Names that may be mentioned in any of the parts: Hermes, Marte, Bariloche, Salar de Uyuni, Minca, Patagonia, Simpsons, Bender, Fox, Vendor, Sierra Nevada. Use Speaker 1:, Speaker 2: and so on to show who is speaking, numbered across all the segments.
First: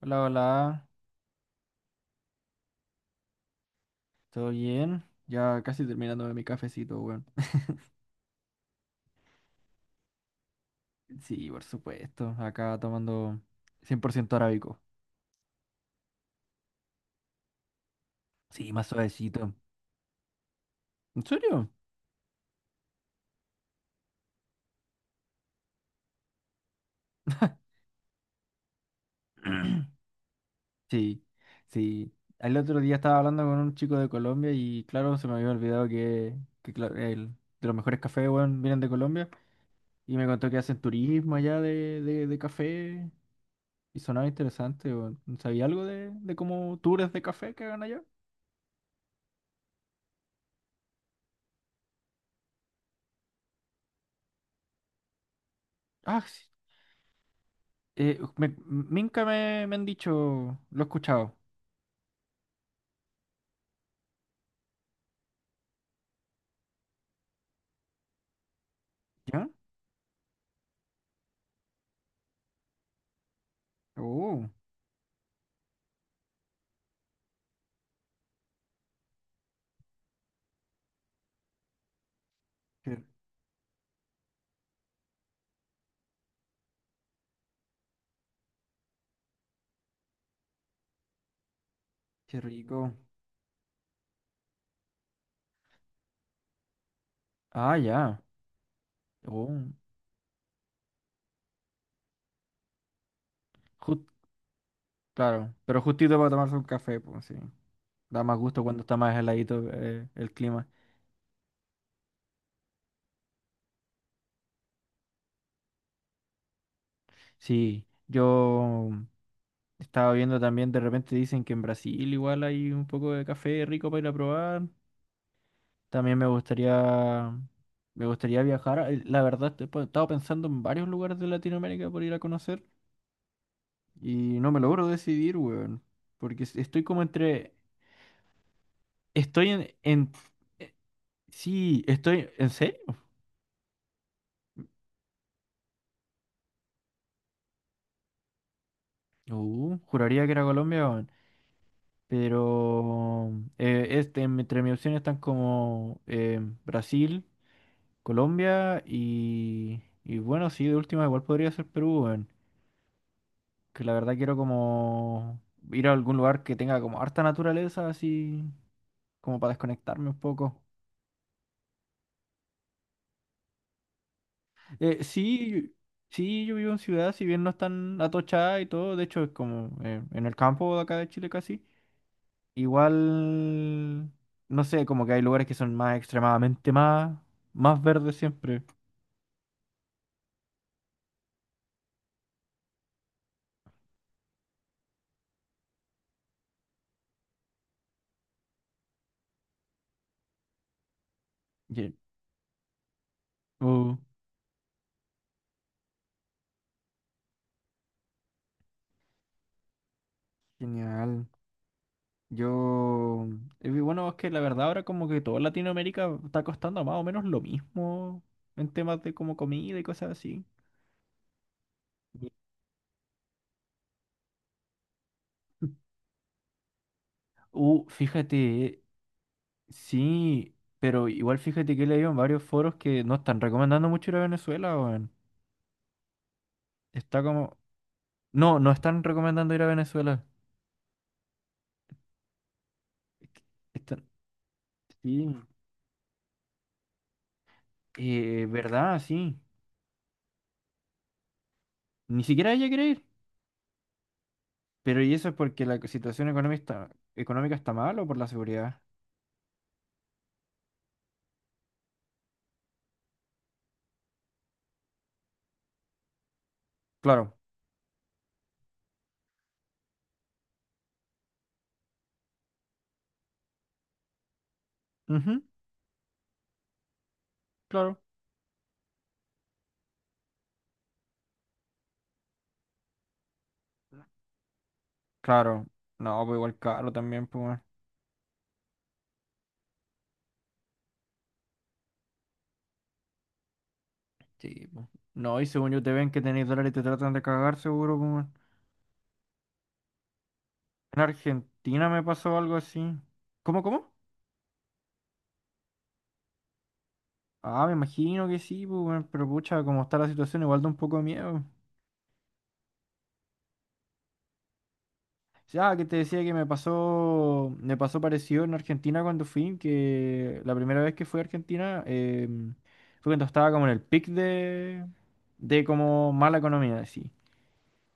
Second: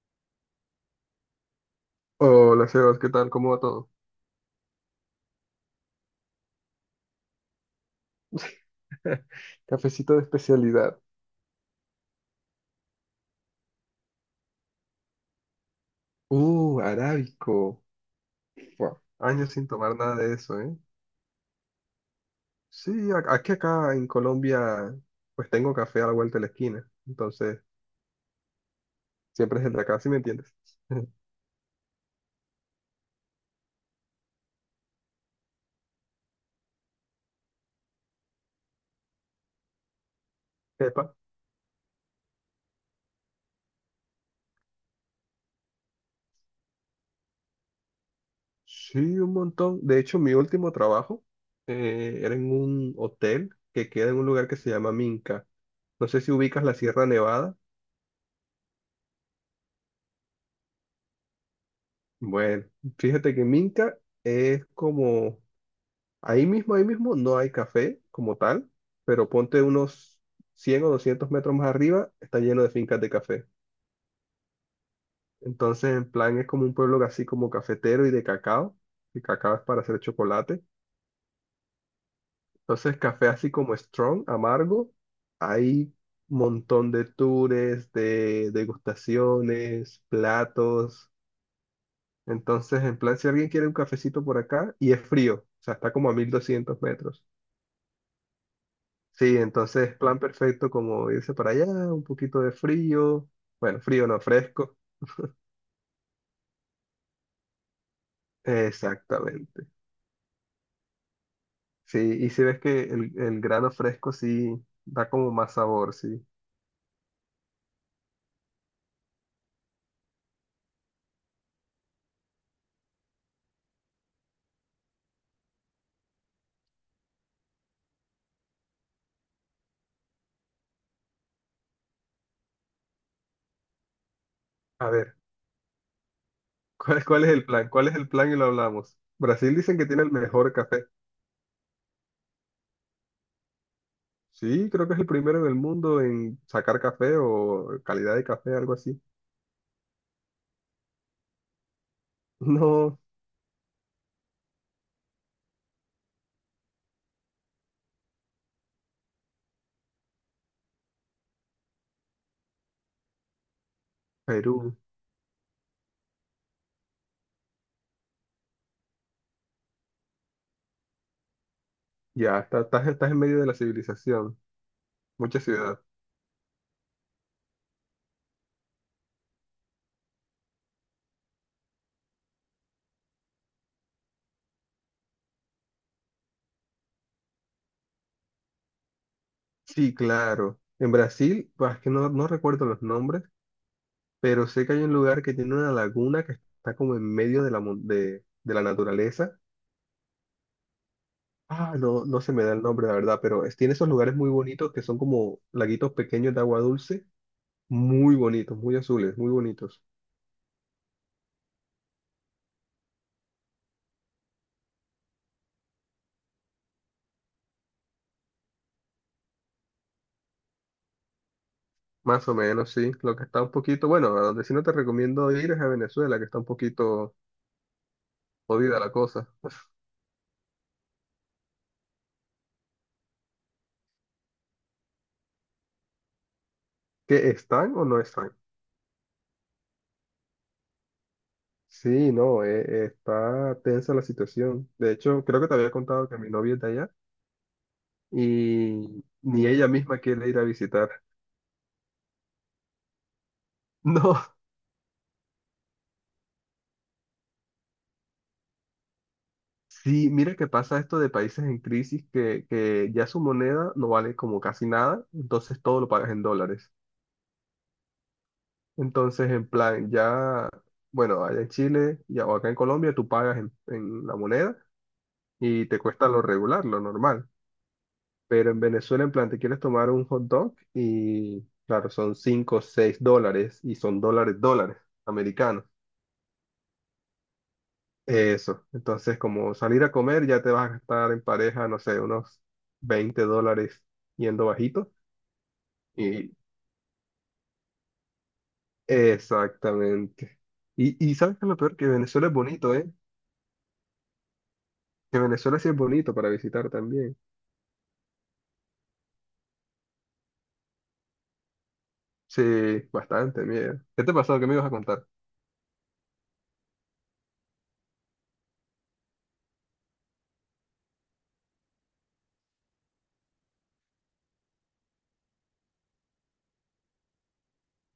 Speaker 1: Hola, hola,
Speaker 2: Hola, Sebas, ¿qué tal? ¿Cómo va todo?
Speaker 1: ¿todo bien? Ya casi terminándome mi cafecito, weón.
Speaker 2: Cafecito de especialidad.
Speaker 1: Sí, por supuesto, acá tomando 100% arábico.
Speaker 2: Arábico.
Speaker 1: Sí, más
Speaker 2: Fua, años
Speaker 1: suavecito.
Speaker 2: sin tomar nada de eso, ¿eh?
Speaker 1: ¿En serio?
Speaker 2: Sí, aquí acá en Colombia, pues tengo café a la vuelta de la esquina. Entonces, siempre es el de acá, ¿sí me entiendes?
Speaker 1: Sí, sí. El otro día estaba hablando con un chico de Colombia y claro, se me había olvidado que claro, de los mejores cafés, weón, vienen de Colombia. Y me contó que hacen
Speaker 2: Epa.
Speaker 1: turismo allá de café. Y sonaba interesante, weón. ¿Sabía algo de cómo tours de café que hagan allá?
Speaker 2: Sí, un montón. De hecho, mi último trabajo era en un hotel que queda en un lugar que se llama Minca. No sé
Speaker 1: Ah,
Speaker 2: si
Speaker 1: sí.
Speaker 2: ubicas la Sierra Nevada.
Speaker 1: Minca me han dicho, lo he escuchado.
Speaker 2: Bueno, fíjate que Minca es como ahí mismo, ahí mismo, no hay café como tal, pero
Speaker 1: ¿Ya?
Speaker 2: ponte unos 100 o 200 metros más arriba, está lleno de fincas de café.
Speaker 1: Oh,
Speaker 2: Entonces, en plan, es como un pueblo así como cafetero y de cacao. El cacao es para hacer chocolate.
Speaker 1: qué,
Speaker 2: Entonces, café así como strong, amargo. Hay un montón de tours, de degustaciones, platos.
Speaker 1: qué
Speaker 2: Entonces,
Speaker 1: rico.
Speaker 2: en plan, si alguien quiere un cafecito por acá, y es frío, o sea, está como a 1200 metros.
Speaker 1: Ah, ya.
Speaker 2: Sí,
Speaker 1: Oh,
Speaker 2: entonces plan perfecto como irse para allá, un poquito de frío, bueno, frío
Speaker 1: jus-
Speaker 2: no fresco,
Speaker 1: claro, pero justito para tomarse un café, pues sí. Da más gusto cuando está más
Speaker 2: exactamente.
Speaker 1: heladito el clima.
Speaker 2: Sí, y si ves que el grano fresco sí da como más sabor, sí.
Speaker 1: Sí, yo estaba viendo también, de repente dicen que en Brasil igual hay un poco de café rico para ir a probar. También me gustaría viajar. La verdad, pues, he estado pensando en varios lugares de Latinoamérica por ir a conocer. Y no me logro
Speaker 2: A ver,
Speaker 1: decidir, weón. Porque estoy como
Speaker 2: ¿Cuál es el
Speaker 1: entre.
Speaker 2: plan? ¿Cuál es el plan y lo hablamos?
Speaker 1: Estoy
Speaker 2: Brasil
Speaker 1: en.
Speaker 2: dicen que tiene
Speaker 1: en-
Speaker 2: el mejor
Speaker 1: eh,
Speaker 2: café.
Speaker 1: Sí, estoy. ¿En serio?
Speaker 2: Sí, creo que es el primero en el mundo en sacar café o calidad de café, algo así.
Speaker 1: Juraría que era Colombia, weón.
Speaker 2: No,
Speaker 1: Pero. Entre mis opciones están como. Brasil, Colombia y. Y bueno, sí, de última igual podría ser Perú, weón. Que la verdad quiero
Speaker 2: Perú,
Speaker 1: como. Ir a algún lugar que tenga como harta naturaleza, así. Como para desconectarme un poco.
Speaker 2: ya, estás en medio de la civilización, muchas
Speaker 1: Sí,
Speaker 2: ciudades.
Speaker 1: sí, yo vivo en ciudad, si bien no es tan atochada y todo, de hecho es como en el campo de acá de Chile casi. Igual, no sé, como que hay lugares que son más extremadamente más, más verdes siempre.
Speaker 2: Sí, claro. En Brasil, pues, es que no, no recuerdo los nombres, pero sé que hay un lugar que tiene una laguna que está como en medio de la, de la naturaleza. Ah,
Speaker 1: Ye-
Speaker 2: no, no se me da el nombre, la verdad, pero tiene esos
Speaker 1: Oh,
Speaker 2: lugares muy bonitos que son como laguitos pequeños de agua dulce, muy bonitos, muy azules, muy bonitos.
Speaker 1: genial. Yo, bueno, es que la verdad ahora como que toda Latinoamérica está costando más o menos lo mismo en temas de como comida y cosas así.
Speaker 2: Más
Speaker 1: Ye-
Speaker 2: o menos, sí. Lo que está un poquito, bueno, a donde sí no te recomiendo ir es a Venezuela, que está un poquito jodida
Speaker 1: Fíjate.
Speaker 2: la cosa.
Speaker 1: Sí, pero igual fíjate que he leído en varios foros que no están recomendando mucho ir a Venezuela, weón.
Speaker 2: ¿Que
Speaker 1: Está como...
Speaker 2: están o no están?
Speaker 1: No, no están recomendando ir a Venezuela.
Speaker 2: Sí, no, está tensa la
Speaker 1: Están...
Speaker 2: situación. De hecho,
Speaker 1: Sí,
Speaker 2: creo que te había contado que mi novia es de allá
Speaker 1: verdad,
Speaker 2: y
Speaker 1: sí.
Speaker 2: ni ella misma quiere ir a visitar.
Speaker 1: Ni siquiera ella quiere ir.
Speaker 2: No,
Speaker 1: Pero ¿y eso es porque la situación económica económica está mal o por la seguridad?
Speaker 2: sí, mira que pasa esto de países en crisis que ya su moneda no vale como casi nada, entonces todo lo pagas en dólares.
Speaker 1: Claro.
Speaker 2: Entonces, en plan, ya, bueno, allá en Chile ya, o acá en Colombia tú pagas en la moneda
Speaker 1: Ujú,
Speaker 2: y te cuesta lo regular, lo normal.
Speaker 1: claro.
Speaker 2: Pero en Venezuela, en plan, te quieres tomar un hot dog y, claro, son 5 o 6 dólares y son dólares, dólares americanos.
Speaker 1: Claro. No, pues igual caro también, pues, weón.
Speaker 2: Eso. Entonces, como salir a comer, ya te vas a gastar en pareja, no sé, unos $20 yendo
Speaker 1: Sí, pues.
Speaker 2: bajito.
Speaker 1: No, y según yo te ven que
Speaker 2: Y
Speaker 1: tenéis dólares y te tratan de cagar, seguro, pues, weón.
Speaker 2: exactamente. Y,
Speaker 1: En
Speaker 2: ¿sabes qué es lo peor? Que
Speaker 1: Argentina me
Speaker 2: Venezuela es
Speaker 1: pasó algo
Speaker 2: bonito,
Speaker 1: así.
Speaker 2: ¿eh?
Speaker 1: ¿Cómo, cómo?
Speaker 2: Que Venezuela sí es bonito para visitar también.
Speaker 1: Ah, me imagino que sí, pues, weón, pero pucha, como está la situación, igual da un poco de miedo.
Speaker 2: Sí, bastante, mira. ¿Qué te pasó? ¿Qué me ibas a contar?
Speaker 1: Ya, que te decía que me pasó parecido en Argentina cuando fui, que la primera vez que fui a Argentina fue cuando estaba como en el pic de como mala economía, así.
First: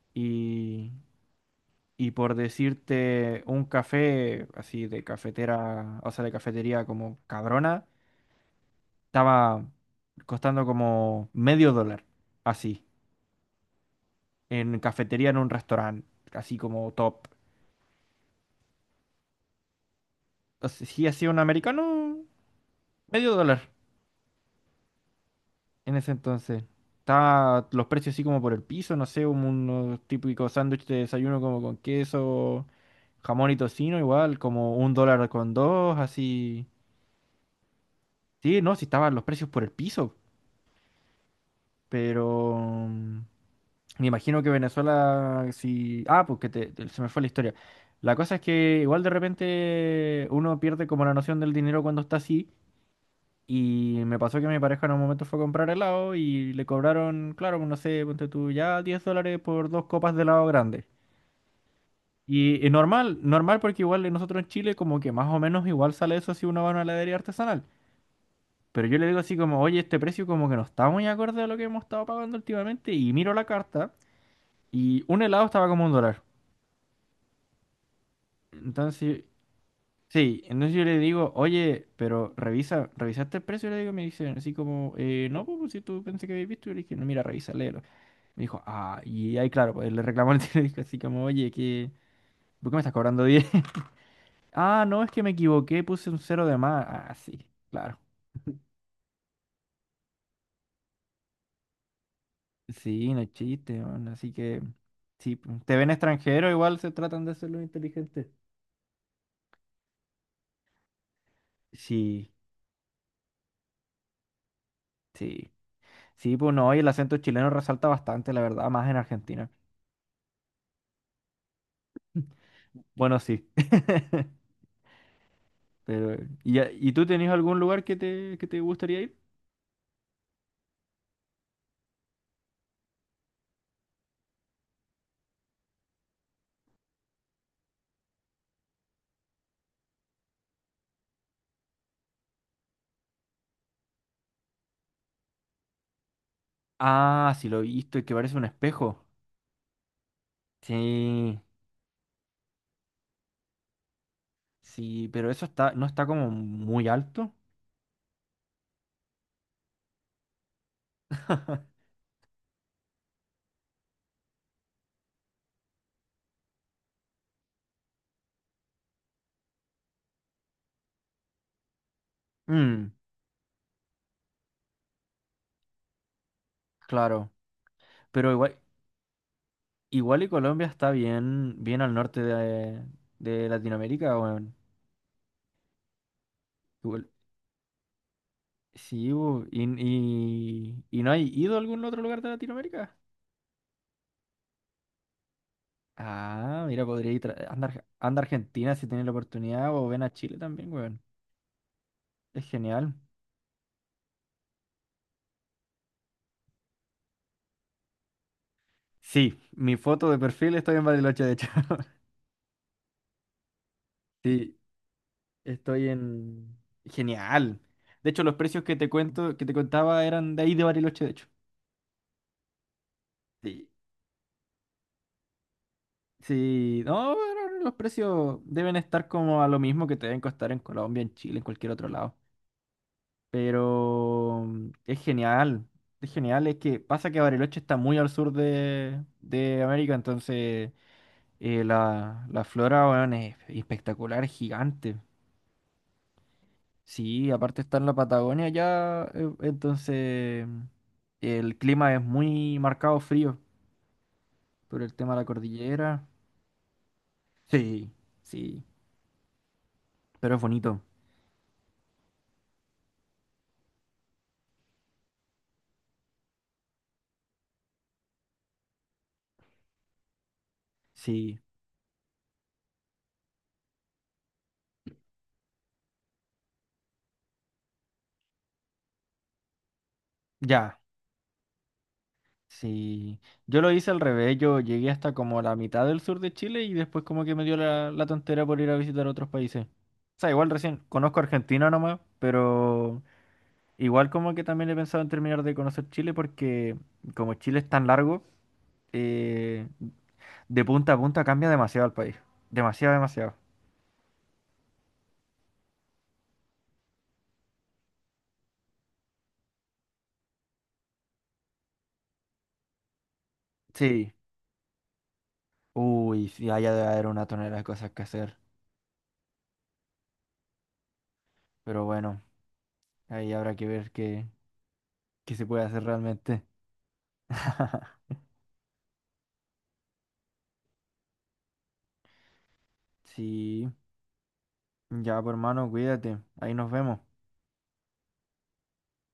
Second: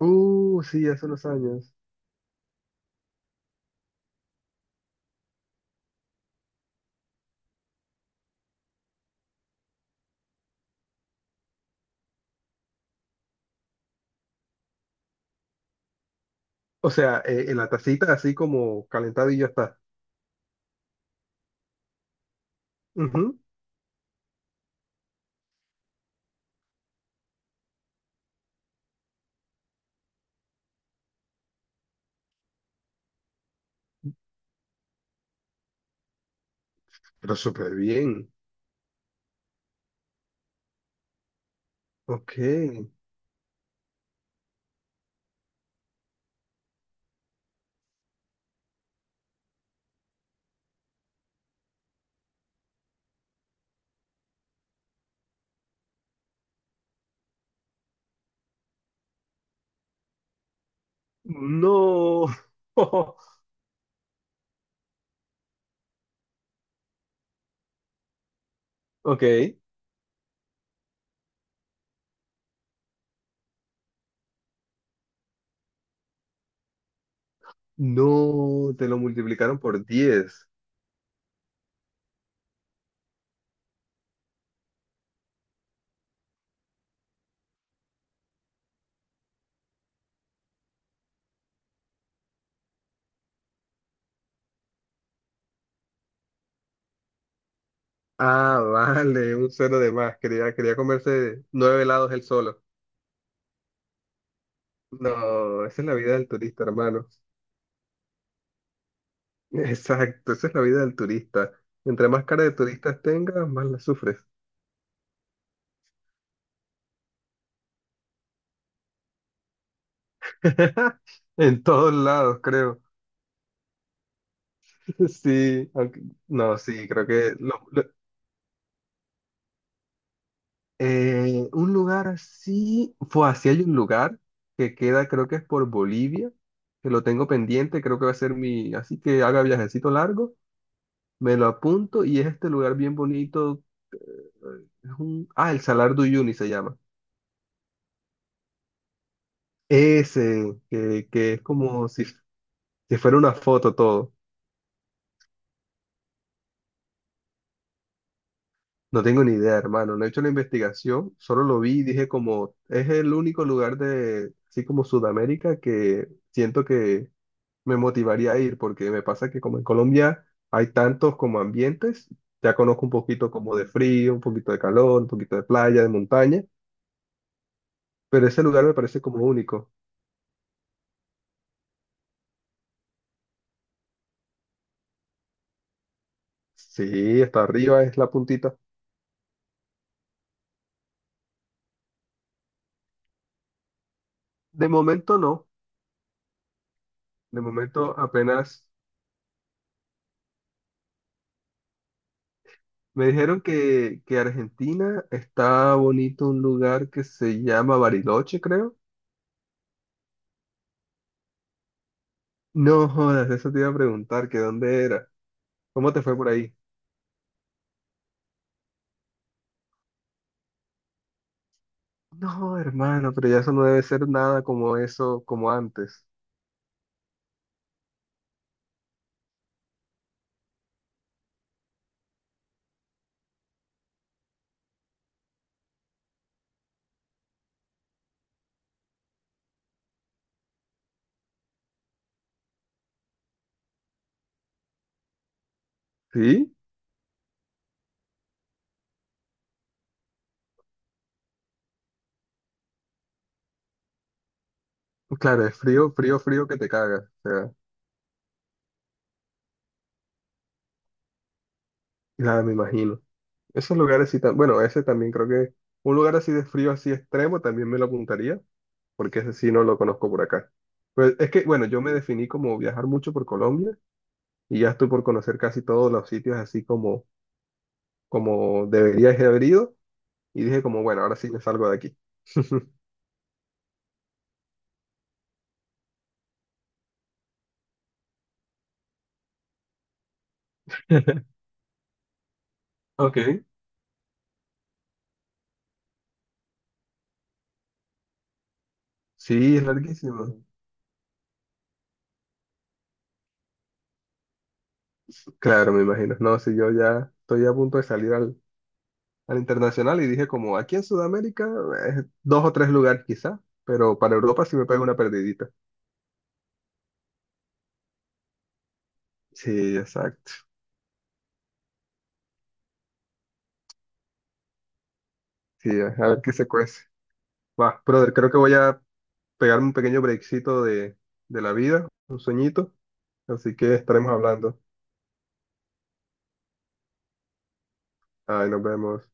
Speaker 2: Sí,
Speaker 1: Y,
Speaker 2: hace unos años.
Speaker 1: y por decirte, un café así de cafetera, o sea, de cafetería como cabrona, estaba costando como medio dólar, así. En cafetería en un restaurante, así
Speaker 2: O
Speaker 1: como
Speaker 2: sea,
Speaker 1: top.
Speaker 2: en la tacita así como calentado y ya está.
Speaker 1: Entonces, sí, hacía un americano
Speaker 2: Ujú.
Speaker 1: medio dólar en ese entonces. Estaba los precios así como por el piso, no sé, unos típicos sándwiches de desayuno como con queso, jamón y tocino, igual, como un dólar con dos, así.
Speaker 2: Pero súper bien.
Speaker 1: Sí, no, sí estaban los precios por el piso,
Speaker 2: Ok.
Speaker 1: pero mm, me imagino que Venezuela, sí... Ah, porque se me fue la historia. La cosa es que igual de repente uno pierde como la noción del dinero cuando está así. Y me pasó que mi pareja en un momento fue a comprar helado y le cobraron, claro, pues, no sé, ponte tú ya 10 dólares por dos copas de helado grande.
Speaker 2: No.
Speaker 1: Y normal, normal porque igual nosotros en Chile como que más o menos igual sale eso si uno va a una heladería artesanal. Pero yo le digo así
Speaker 2: Ok.
Speaker 1: como, oye, este precio como que no está muy acorde a lo que hemos estado pagando últimamente. Y miro la carta y un helado estaba como un dólar.
Speaker 2: No, te lo
Speaker 1: Entonces,
Speaker 2: multiplicaron por
Speaker 1: sí,
Speaker 2: 10.
Speaker 1: entonces yo le digo, oye, pero revisa, ¿revisaste el precio? Y le digo, me dice así como, no, pues si tú pensé que habías visto. Y le dije, no, mira, revisa, me dijo, ah, y ahí claro, pues le reclamó al tío, así como, oye, ¿por qué me estás cobrando 10? Ah, no, es que me equivoqué, puse un cero de más. Ah, sí, claro.
Speaker 2: Ah, vale, un cero de más. Quería, quería comerse nueve helados él solo.
Speaker 1: Sí, no es chiste, man. Así que, si
Speaker 2: No,
Speaker 1: te
Speaker 2: esa es
Speaker 1: ven
Speaker 2: la vida del
Speaker 1: extranjero,
Speaker 2: turista,
Speaker 1: igual se
Speaker 2: hermano.
Speaker 1: tratan de hacerlo inteligente.
Speaker 2: Exacto, esa es la vida del turista. Entre más
Speaker 1: Sí,
Speaker 2: cara de turistas tengas, más la sufres.
Speaker 1: sí. Sí, pues no, y el acento chileno resalta bastante, la verdad, más en Argentina.
Speaker 2: En todos lados, creo.
Speaker 1: Bueno, sí.
Speaker 2: Sí, aunque-
Speaker 1: Pero, ¿y,
Speaker 2: no, sí,
Speaker 1: y tú
Speaker 2: creo
Speaker 1: tenés
Speaker 2: que
Speaker 1: algún
Speaker 2: lo-
Speaker 1: lugar que te gustaría ir?
Speaker 2: Un lugar así, fue así hay un lugar que queda, creo que es por Bolivia, que lo tengo pendiente, creo que va a ser mi, así que haga viajecito largo, me lo apunto y es este lugar bien bonito, el Salar de Uyuni se llama.
Speaker 1: Ah, sí, lo he visto, el que parece un espejo.
Speaker 2: Ese, que
Speaker 1: Sí.
Speaker 2: es como si, si fuera una foto todo.
Speaker 1: Sí, pero eso está, no está como muy alto.
Speaker 2: No tengo ni idea, hermano, no he hecho la investigación, solo lo vi y dije como, es el único lugar de, así como Sudamérica que siento que me motivaría a ir, porque me pasa que como en Colombia hay tantos como ambientes, ya conozco
Speaker 1: Mm,
Speaker 2: un poquito como de frío, un poquito de calor, un poquito de playa, de montaña,
Speaker 1: claro.
Speaker 2: pero
Speaker 1: Pero
Speaker 2: ese
Speaker 1: igual,
Speaker 2: lugar me parece como único.
Speaker 1: igual y Colombia está bien, bien al norte de Latinoamérica, weón. Igual-
Speaker 2: Sí, hasta arriba es la puntita.
Speaker 1: sí, bu, ¿y no hay ido a algún otro lugar de Latinoamérica?
Speaker 2: De momento no,
Speaker 1: Ah, mira, podría ir,
Speaker 2: de
Speaker 1: anda,
Speaker 2: momento
Speaker 1: anda a
Speaker 2: apenas
Speaker 1: Argentina si tiene la oportunidad, o ven a Chile también, weón. Es genial.
Speaker 2: me dijeron que Argentina está bonito un lugar que se llama Bariloche, creo.
Speaker 1: Sí, mi foto de perfil estoy en Bariloche, de hecho.
Speaker 2: No jodas, eso te iba a preguntar, que
Speaker 1: Sí,
Speaker 2: dónde era.
Speaker 1: estoy
Speaker 2: ¿Cómo te fue por ahí?
Speaker 1: en... Genial. De hecho, los precios que te cuento, que te contaba eran de ahí de Bariloche, de hecho.
Speaker 2: No, hermano, pero ya eso no
Speaker 1: Sí.
Speaker 2: debe ser nada como eso, como antes.
Speaker 1: Sí. No, pero los precios deben estar como a lo mismo que te deben costar en Colombia, en Chile, en cualquier otro lado. Pero es genial. Es genial. Es que pasa que Bariloche está muy al sur de América, entonces la, la flora, weón, es espectacular, es gigante.
Speaker 2: Sí,
Speaker 1: Sí, aparte está en la Patagonia ya, entonces el clima es muy marcado frío por el tema
Speaker 2: pues
Speaker 1: de la
Speaker 2: claro, es frío,
Speaker 1: cordillera.
Speaker 2: frío, frío que te cagas. O sea,
Speaker 1: Sí, sí, pero es bonito.
Speaker 2: nada, me imagino. Esos lugares sí, bueno, ese también creo que un lugar así de frío, así extremo, también me lo apuntaría, porque ese sí no lo conozco por acá. Pues es
Speaker 1: Sí,
Speaker 2: que, bueno, yo me definí como viajar mucho por Colombia y ya estoy por conocer casi todos los sitios así como, como debería haber ido y dije
Speaker 1: ya,
Speaker 2: como, bueno, ahora sí me salgo de aquí.
Speaker 1: sí. Yo lo hice al revés, yo llegué hasta como la mitad del sur de Chile y después como que me dio la tontera por ir a visitar otros países. O sea, igual recién conozco Argentina nomás, pero
Speaker 2: Ok.
Speaker 1: igual como que también he pensado en terminar de conocer Chile porque como Chile es tan largo,
Speaker 2: Sí, es
Speaker 1: eh,
Speaker 2: larguísimo.
Speaker 1: de punta a punta cambia demasiado el país. Demasiado, demasiado.
Speaker 2: Claro, me imagino. No, si yo ya estoy a punto de salir al, al internacional y dije como aquí en Sudamérica, dos o tres lugares quizá, pero
Speaker 1: Sí.
Speaker 2: para Europa sí me pego una perdidita.
Speaker 1: Uy, sí, allá debe haber una tonelada de cosas que hacer.
Speaker 2: Sí, exacto.
Speaker 1: Pero bueno, ahí habrá que ver qué se puede
Speaker 2: Sí,
Speaker 1: hacer
Speaker 2: a ver qué
Speaker 1: realmente.
Speaker 2: se cuece. Va, brother, creo que voy a pegarme un pequeño breakcito de la vida, un sueñito, así
Speaker 1: Sí.
Speaker 2: que estaremos hablando.
Speaker 1: Ya, pues, hermano, cuídate. Ahí nos vemos.
Speaker 2: Ahí nos vemos.